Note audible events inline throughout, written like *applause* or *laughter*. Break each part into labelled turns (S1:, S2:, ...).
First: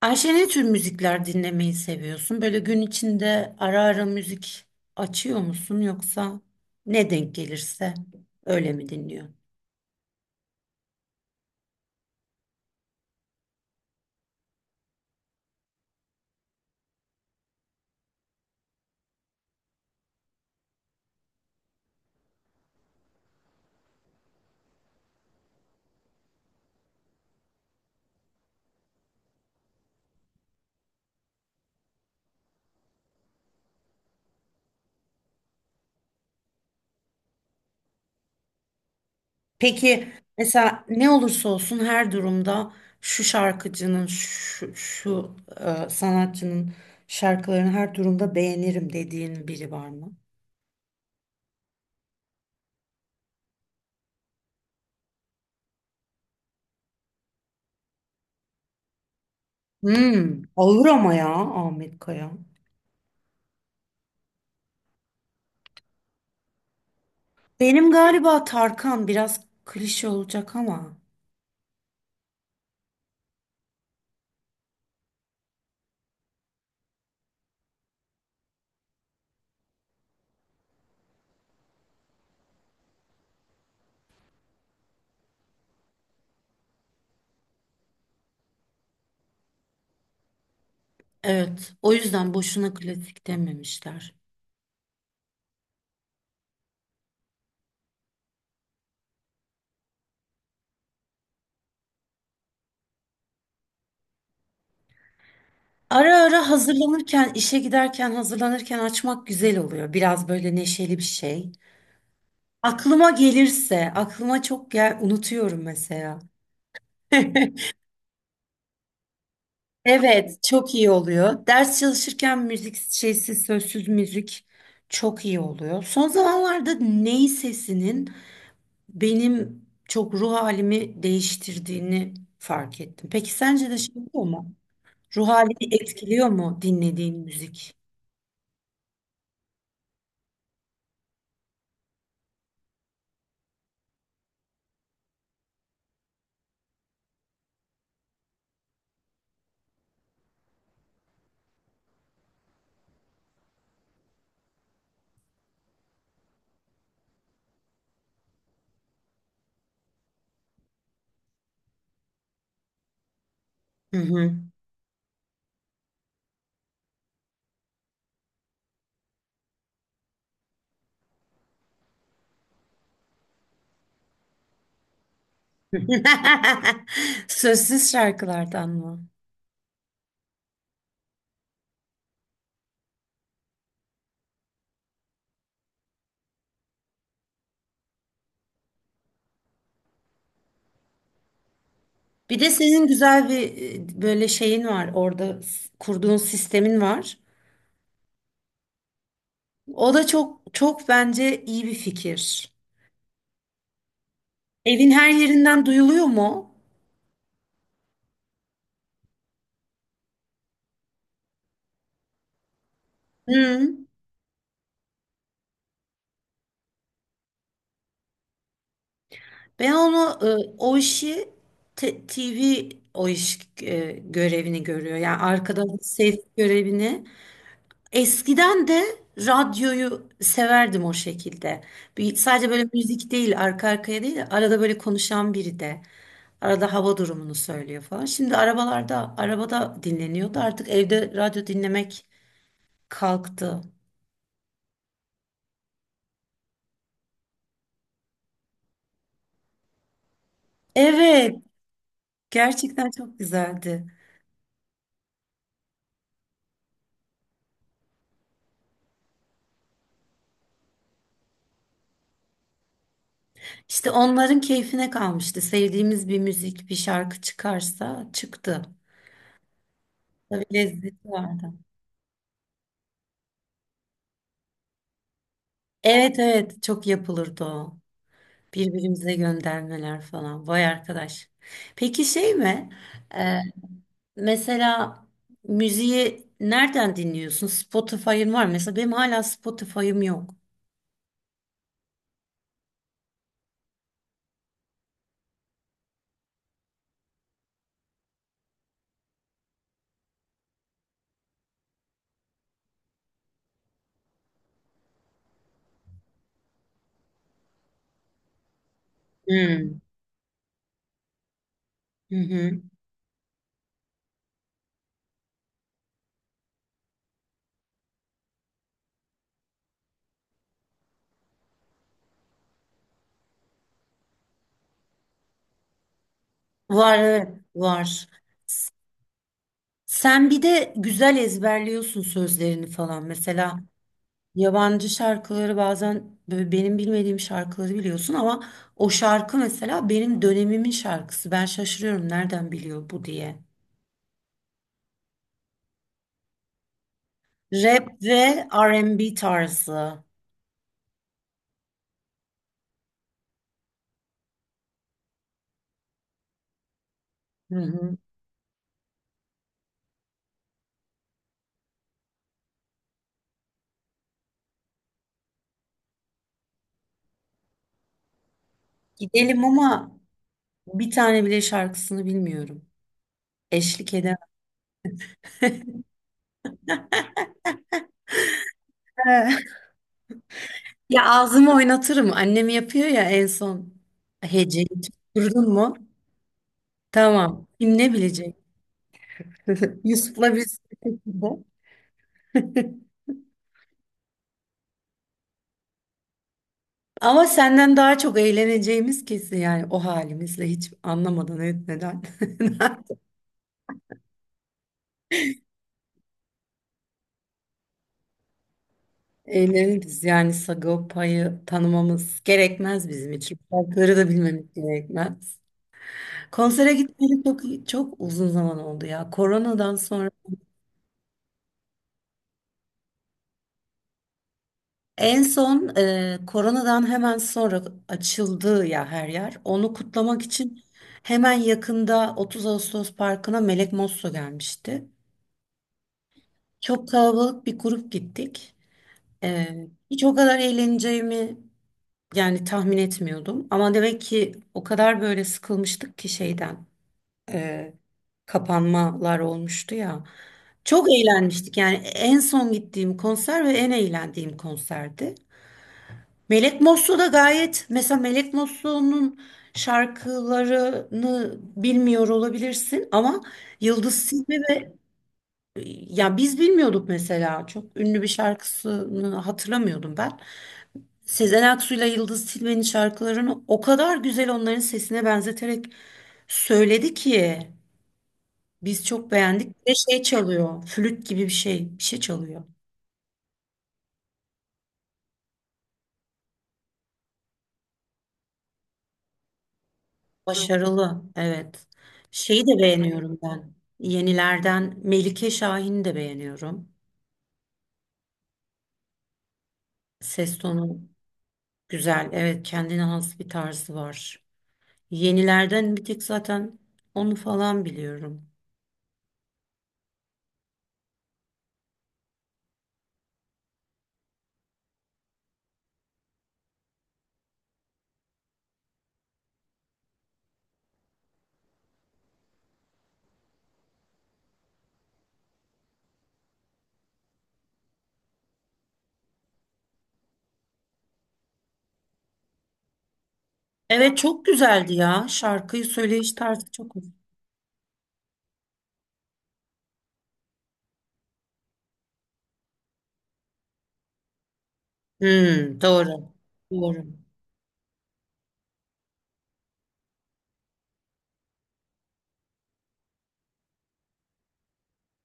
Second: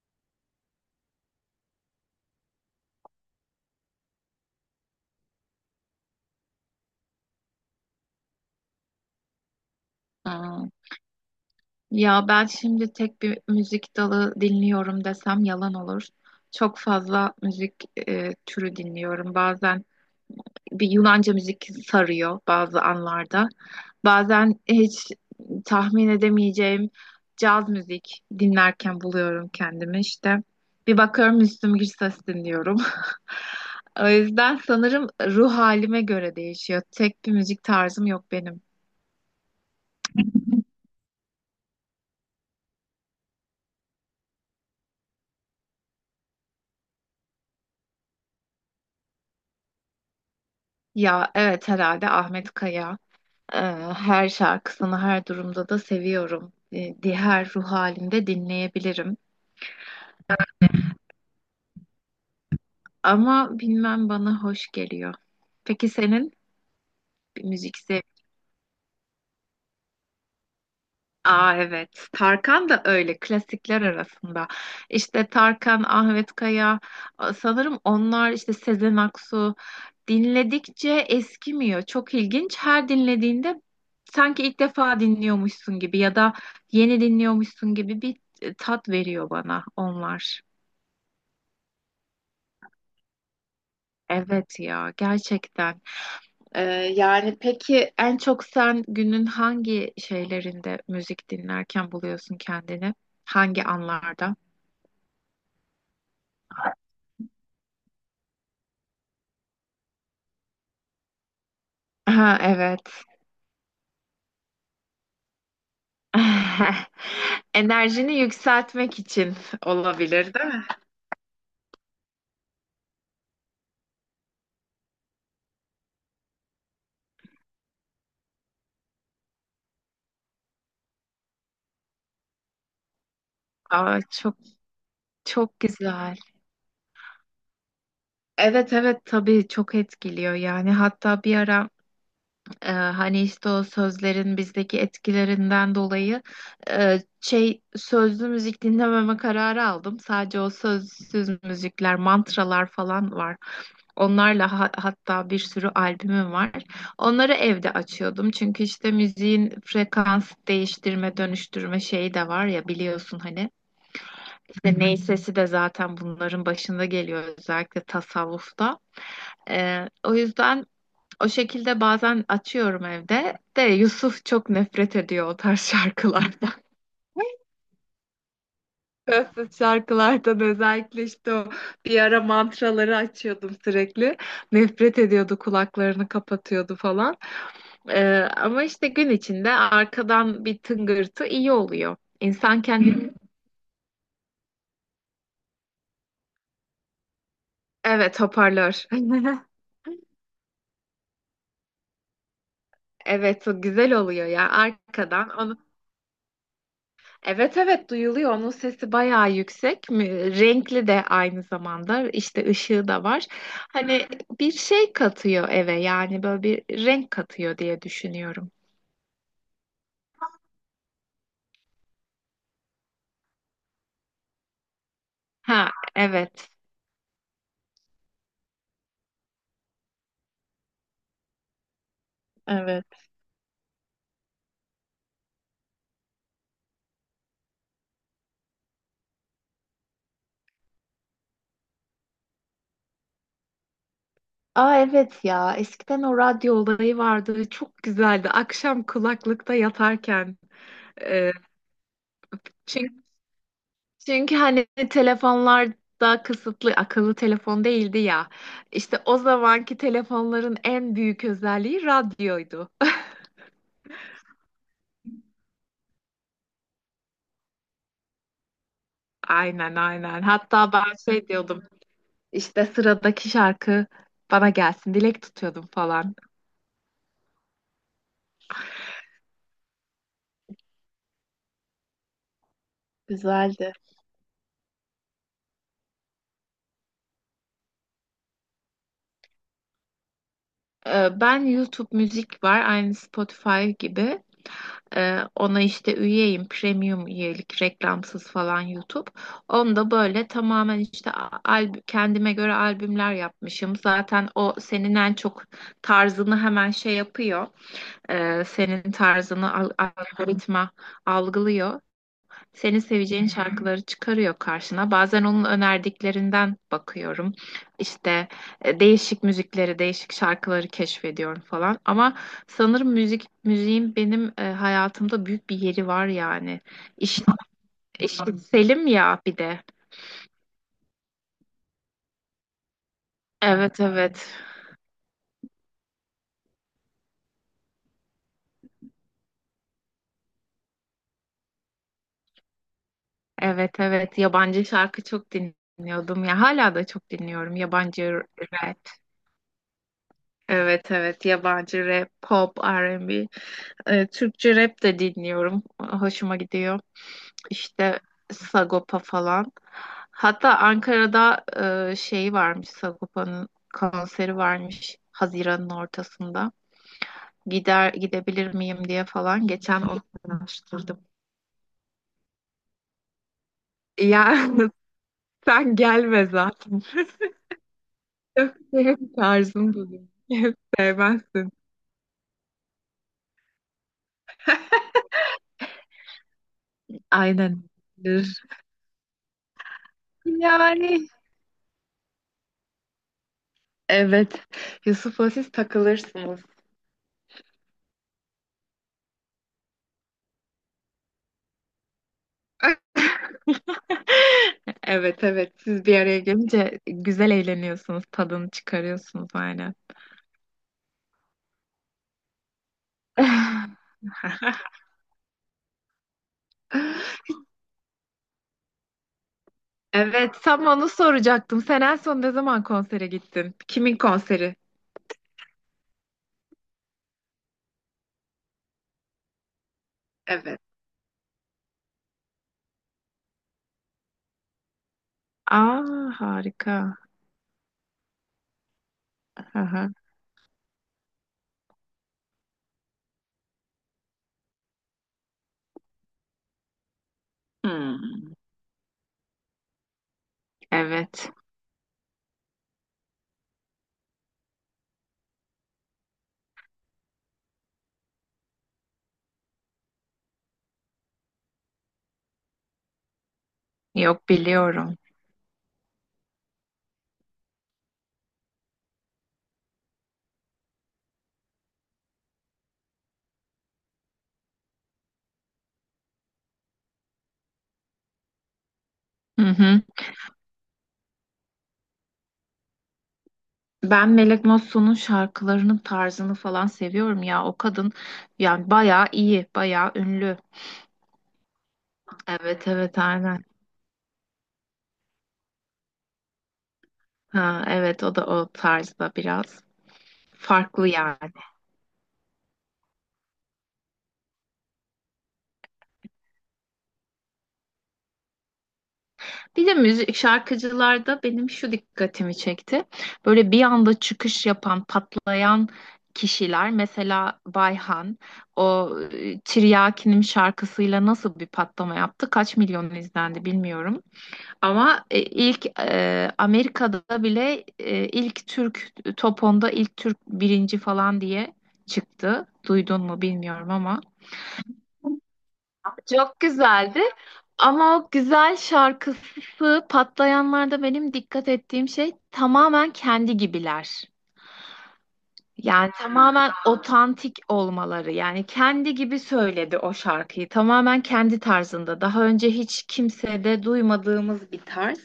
S1: Ayşe ne tür müzikler dinlemeyi seviyorsun? Böyle gün içinde ara ara müzik açıyor musun yoksa ne denk gelirse öyle mi dinliyorsun?
S2: Aa, ya ben şimdi tek bir müzik dalı dinliyorum desem yalan olur. Çok fazla müzik türü dinliyorum. Bazen bir Yunanca müzik sarıyor bazı anlarda. Bazen hiç tahmin edemeyeceğim caz müzik dinlerken buluyorum kendimi işte. Bir bakıyorum Müslüm Gürses dinliyorum. *laughs* O yüzden sanırım ruh halime göre değişiyor. Tek bir müzik tarzım yok benim.
S1: Peki mesela ne olursa olsun her durumda şu şarkıcının şu sanatçının şarkılarını her durumda beğenirim dediğin biri var mı?
S2: Ya evet, herhalde Ahmet Kaya. Ee, Her şarkısını her durumda da seviyorum. Diğer ruh halinde dinleyebilirim.
S1: Hmm, olur ama ya Ahmet Kaya.
S2: Ama bilmem, bana hoş geliyor. Peki senin bir müzik.
S1: Benim galiba Tarkan biraz klişe olacak ama
S2: Aa, evet. Tarkan da öyle klasikler arasında. İşte Tarkan, Ahmet Kaya, sanırım onlar işte Sezen Aksu dinledikçe eskimiyor. Çok ilginç. Her dinlediğinde sanki ilk defa dinliyormuşsun gibi ya da yeni dinliyormuşsun gibi bir tat veriyor bana onlar.
S1: evet o yüzden boşuna klasik dememişler.
S2: Evet ya, gerçekten. Ee, Yani peki en çok sen günün hangi şeylerinde müzik dinlerken buluyorsun kendini? Hangi anlarda?
S1: Ara ara hazırlanırken, işe giderken hazırlanırken açmak güzel oluyor. Biraz böyle neşeli bir şey.
S2: Ha, evet.
S1: Aklıma gelirse, aklıma çok gel unutuyorum mesela.
S2: *laughs*
S1: *laughs*
S2: Enerjini yükseltmek için olabilir,
S1: Evet,
S2: değil mi?
S1: çok iyi oluyor. Ders çalışırken müzik şeysi, sözsüz müzik çok iyi oluyor. Son zamanlarda ney sesinin benim çok ruh halimi değiştirdiğini fark ettim. Peki sence de şey
S2: Aa,
S1: oluyor
S2: çok
S1: mu? Ruh
S2: çok
S1: halini
S2: güzel.
S1: etkiliyor mu dinlediğin müzik?
S2: Evet, evet, tabii çok etkiliyor yani, hatta bir ara hani işte o sözlerin bizdeki etkilerinden dolayı şey sözlü müzik dinlememe kararı aldım. Sadece o sözsüz müzikler, mantralar falan var. Onlarla hatta bir sürü albümüm var. Onları evde açıyordum. Çünkü işte müziğin frekans değiştirme, dönüştürme şeyi de var ya, biliyorsun hani. Hı.
S1: Hı hı.
S2: İşte ney sesi de zaten bunların başında geliyor, özellikle tasavvufta. O yüzden o şekilde bazen açıyorum evde. De Yusuf çok nefret ediyor o tarz *laughs* şarkılardan.
S1: *laughs* Sözsüz şarkılardan mı?
S2: *laughs* Sözsüz şarkılardan, özellikle işte o bir ara mantraları açıyordum sürekli. Nefret ediyordu, kulaklarını kapatıyordu falan. Ee, Ama işte gün içinde arkadan bir tıngırtı iyi oluyor.
S1: Bir de
S2: İnsan
S1: senin
S2: kendini. Hı.
S1: güzel bir böyle şeyin var orada kurduğun sistemin var.
S2: Evet, hoparlör. *laughs*
S1: O da çok çok bence iyi bir fikir.
S2: Evet, o güzel oluyor ya
S1: Evin her
S2: arkadan. Onu.
S1: yerinden duyuluyor mu?
S2: Evet, evet, duyuluyor. Onun sesi bayağı yüksek. Renkli de aynı zamanda. İşte ışığı da var.
S1: Hı.
S2: Hani bir şey katıyor eve, yani böyle bir renk katıyor diye düşünüyorum.
S1: Ben onu o işi TV o iş görevini görüyor. Yani arkada
S2: Ha,
S1: ses
S2: evet.
S1: görevini. Eskiden de radyoyu severdim o şekilde. Bir, sadece böyle
S2: Evet.
S1: müzik değil, arka arkaya değil, arada böyle konuşan biri de arada hava durumunu söylüyor falan. Şimdi arabalarda, arabada dinleniyordu. Artık evde radyo dinlemek kalktı.
S2: Aa, evet ya. Eskiden o radyo olayı vardı. Çok güzeldi. Akşam kulaklıkta yatarken. Ee,
S1: Evet, gerçekten
S2: çünkü,
S1: çok güzeldi.
S2: çünkçünkü hani telefonlar daha kısıtlı, akıllı telefon değildi ya. İşte o zamanki telefonların en büyük özelliği radyoydu.
S1: İşte onların keyfine kalmıştı. Sevdiğimiz bir müzik, bir şarkı çıkarsa çıktı.
S2: Aynen, aynen.
S1: Tabii
S2: Hatta ben
S1: lezzeti
S2: şey
S1: vardı.
S2: diyordum, işte sıradaki şarkı bana gelsin dilek tutuyordum falan.
S1: Evet evet çok yapılırdı o. Birbirimize göndermeler falan. Vay arkadaş. Peki şey mi? Ee,
S2: Güzeldi.
S1: mesela müziği nereden dinliyorsun? Spotify'ın var mı? Mesela benim hala Spotify'ım yok.
S2: Ben YouTube müzik var, aynı Spotify gibi. Ona işte üyeyim, premium üyelik, reklamsız falan YouTube. Onda böyle tamamen işte kendime göre albümler yapmışım. Zaten o senin en çok tarzını hemen şey yapıyor. Senin tarzını
S1: Hmm.
S2: algoritma algılıyor.
S1: Hı hı.
S2: Senin seveceğin şarkıları çıkarıyor karşına. Bazen onun önerdiklerinden bakıyorum. İşte değişik müzikleri, değişik şarkıları keşfediyorum falan. Ama sanırım müziğin benim hayatımda büyük bir yeri var yani.
S1: Var
S2: İş,
S1: evet var.
S2: işitselim ya bir de.
S1: Sen bir de güzel ezberliyorsun sözlerini falan. Mesela
S2: Evet, evet.
S1: yabancı şarkıları bazen böyle benim bilmediğim şarkıları biliyorsun ama o şarkı mesela benim dönemimin şarkısı. Ben şaşırıyorum nereden biliyor bu diye.
S2: Evet, evet. Yabancı şarkı çok dinliyordum ya. Hala da çok dinliyorum
S1: Rap
S2: yabancı
S1: ve
S2: rap.
S1: R&B tarzı.
S2: Evet, evet, yabancı rap, pop, R&B. Türkçe rap de dinliyorum. Hoşuma gidiyor.
S1: Hı hı.
S2: İşte Sagopa falan. Hatta Ankara'da şey varmış, Sagopa'nın konseri varmış Haziran'ın ortasında. Gider gidebilir miyim diye
S1: Gidelim
S2: falan geçen
S1: ama
S2: onu
S1: bir
S2: araştırdım.
S1: tane bile şarkısını bilmiyorum. Eşlik edemem.
S2: Ya *laughs* sen gelme zaten. *laughs* Yok, benim
S1: *laughs*
S2: tarzım bu değil. *laughs*
S1: Ya
S2: Sevmezsin.
S1: ağzımı oynatırım. Annem yapıyor ya en son. Heceyi tutturdun mu? Tamam.
S2: Aynen.
S1: Kim ne bilecek? *laughs* Yusuf'la biz de.
S2: Yani.
S1: *laughs*
S2: Evet. Yusuf'la siz takılırsınız.
S1: Ama senden daha çok eğleneceğimiz kesin yani o halimizle hiç anlamadan etmeden. *laughs*
S2: *laughs* Evet, evet. Siz bir araya gelince güzel eğleniyorsunuz. Tadını çıkarıyorsunuz aynen.
S1: Eğleniriz yani Sagopa'yı tanımamız gerekmez bizim için.
S2: *laughs*
S1: Şarkıları da bilmemiz gerekmez. Konsere gitmeli çok çok uzun zaman oldu ya. Koronadan sonra
S2: Evet, tam onu soracaktım. Sen en son ne zaman konsere gittin? Kimin konseri?
S1: en son koronadan hemen sonra açıldı ya her yer. Onu kutlamak
S2: Evet.
S1: için hemen yakında 30 Ağustos Parkı'na Melek Mosso gelmişti.
S2: Aa, harika.
S1: Çok kalabalık bir grup gittik. E,
S2: Aha.
S1: hiç o kadar eğleneceğimi yani tahmin etmiyordum. Ama demek ki o kadar böyle sıkılmıştık ki şeyden, e,
S2: Hmm.
S1: kapanmalar olmuştu ya. Çok
S2: Evet.
S1: eğlenmiştik. Yani en son gittiğim konser ve en eğlendiğim konserdi. Melek Moslu da gayet, mesela Melek Moslu'nun şarkılarını bilmiyor olabilirsin ama Yıldız
S2: Yok,
S1: Silve ve
S2: biliyorum.
S1: ya biz bilmiyorduk mesela çok ünlü bir şarkısını hatırlamıyordum ben. Sezen Aksu ile Yıldız Tilbe'nin şarkılarını o kadar güzel onların sesine benzeterek söyledi ki biz çok
S2: Hı
S1: beğendik. Bir de
S2: hı.
S1: şey çalıyor, flüt gibi bir şey, bir şey çalıyor.
S2: Ben Melek Mosso'nun şarkılarının tarzını falan seviyorum ya. O kadın yani bayağı iyi, bayağı ünlü.
S1: Başarılı, evet. Şeyi de
S2: Evet, evet,
S1: beğeniyorum
S2: aynen.
S1: ben. Yenilerden Melike Şahin'i de beğeniyorum.
S2: Ha, evet, o da o tarzda biraz
S1: Ses tonu
S2: farklı yani.
S1: güzel, evet kendine has bir tarzı var. Yenilerden bir tek zaten onu falan biliyorum.
S2: Bir de müzik şarkıcılarda benim şu dikkatimi çekti. Böyle bir anda çıkış yapan, patlayan kişiler, mesela Bayhan o Tiryakinim şarkısıyla nasıl bir patlama yaptı? Kaç milyon izlendi bilmiyorum. Ama ilk Amerika'da bile ilk Türk top 10'da ilk Türk birinci falan diye çıktı. Duydun mu bilmiyorum
S1: Evet
S2: ama.
S1: çok güzeldi ya. Şarkıyı söyleyiş
S2: Çok
S1: tarzı çok
S2: güzeldi. Ama o güzel şarkısı patlayanlarda benim dikkat ettiğim şey tamamen kendi gibiler.
S1: Hmm,
S2: Yani
S1: doğru.
S2: tamamen
S1: Doğru.
S2: otantik olmaları. Yani kendi gibi söyledi o şarkıyı. Tamamen kendi tarzında. Daha önce hiç kimsede duymadığımız bir tarz.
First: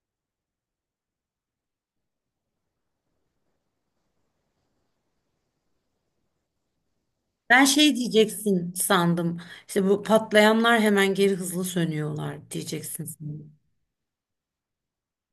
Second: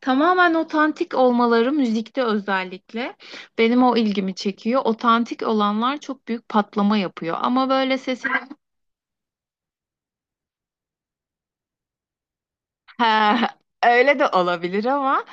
S2: Tamamen otantik olmaları müzikte özellikle benim o ilgimi çekiyor. Otantik olanlar çok büyük patlama yapıyor.
S1: Ben
S2: Ama
S1: şey
S2: böyle sesini.
S1: diyeceksin sandım. İşte bu patlayanlar hemen geri hızlı sönüyorlar
S2: Ha,
S1: diyeceksin sandım.
S2: *laughs* öyle de olabilir ama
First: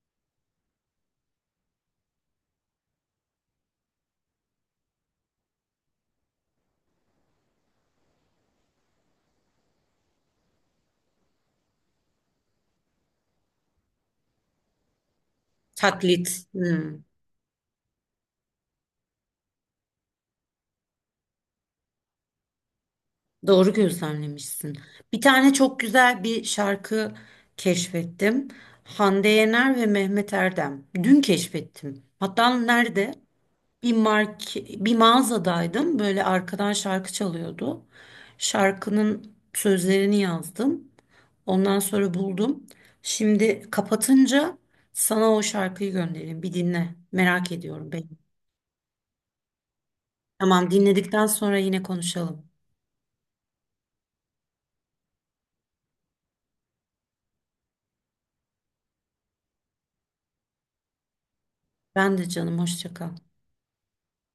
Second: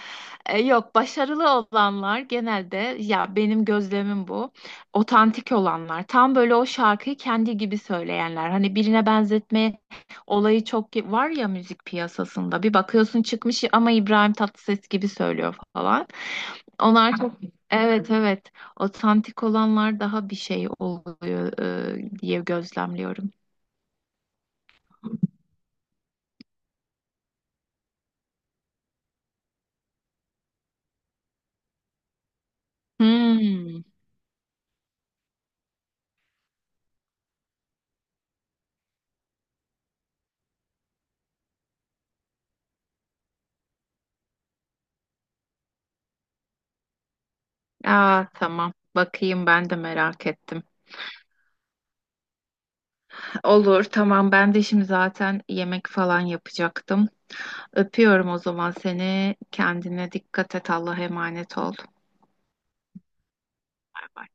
S2: yok, başarılı olanlar genelde ya, benim gözlemim bu. Otantik olanlar tam böyle o şarkıyı kendi gibi söyleyenler. Hani birine benzetme olayı çok var ya müzik piyasasında. Bir bakıyorsun çıkmış ama İbrahim Tatlıses gibi söylüyor falan.
S1: Taklit. Hmm,
S2: Onlar çok. Evet, evet, otantik olanlar daha bir şey oluyor diye gözlemliyorum.
S1: doğru gözlemlemişsin. Bir tane çok güzel bir şarkı keşfettim. Hande Yener ve Mehmet Erdem. Dün keşfettim. Hatta nerede?
S2: Hmm.
S1: Bir mark, bir mağazadaydım. Böyle arkadan şarkı çalıyordu. Şarkının sözlerini yazdım. Ondan sonra buldum. Şimdi kapatınca sana o şarkıyı göndereyim. Bir dinle. Merak ediyorum ben.
S2: Aa, tamam. Bakayım, ben de merak ettim.
S1: Tamam, dinledikten sonra yine konuşalım.
S2: Olur, tamam. Ben de şimdi zaten yemek falan yapacaktım. Öpüyorum o zaman seni. Kendine dikkat et. Allah'a emanet ol. Bay
S1: Ben de canım hoşça kal.
S2: bay.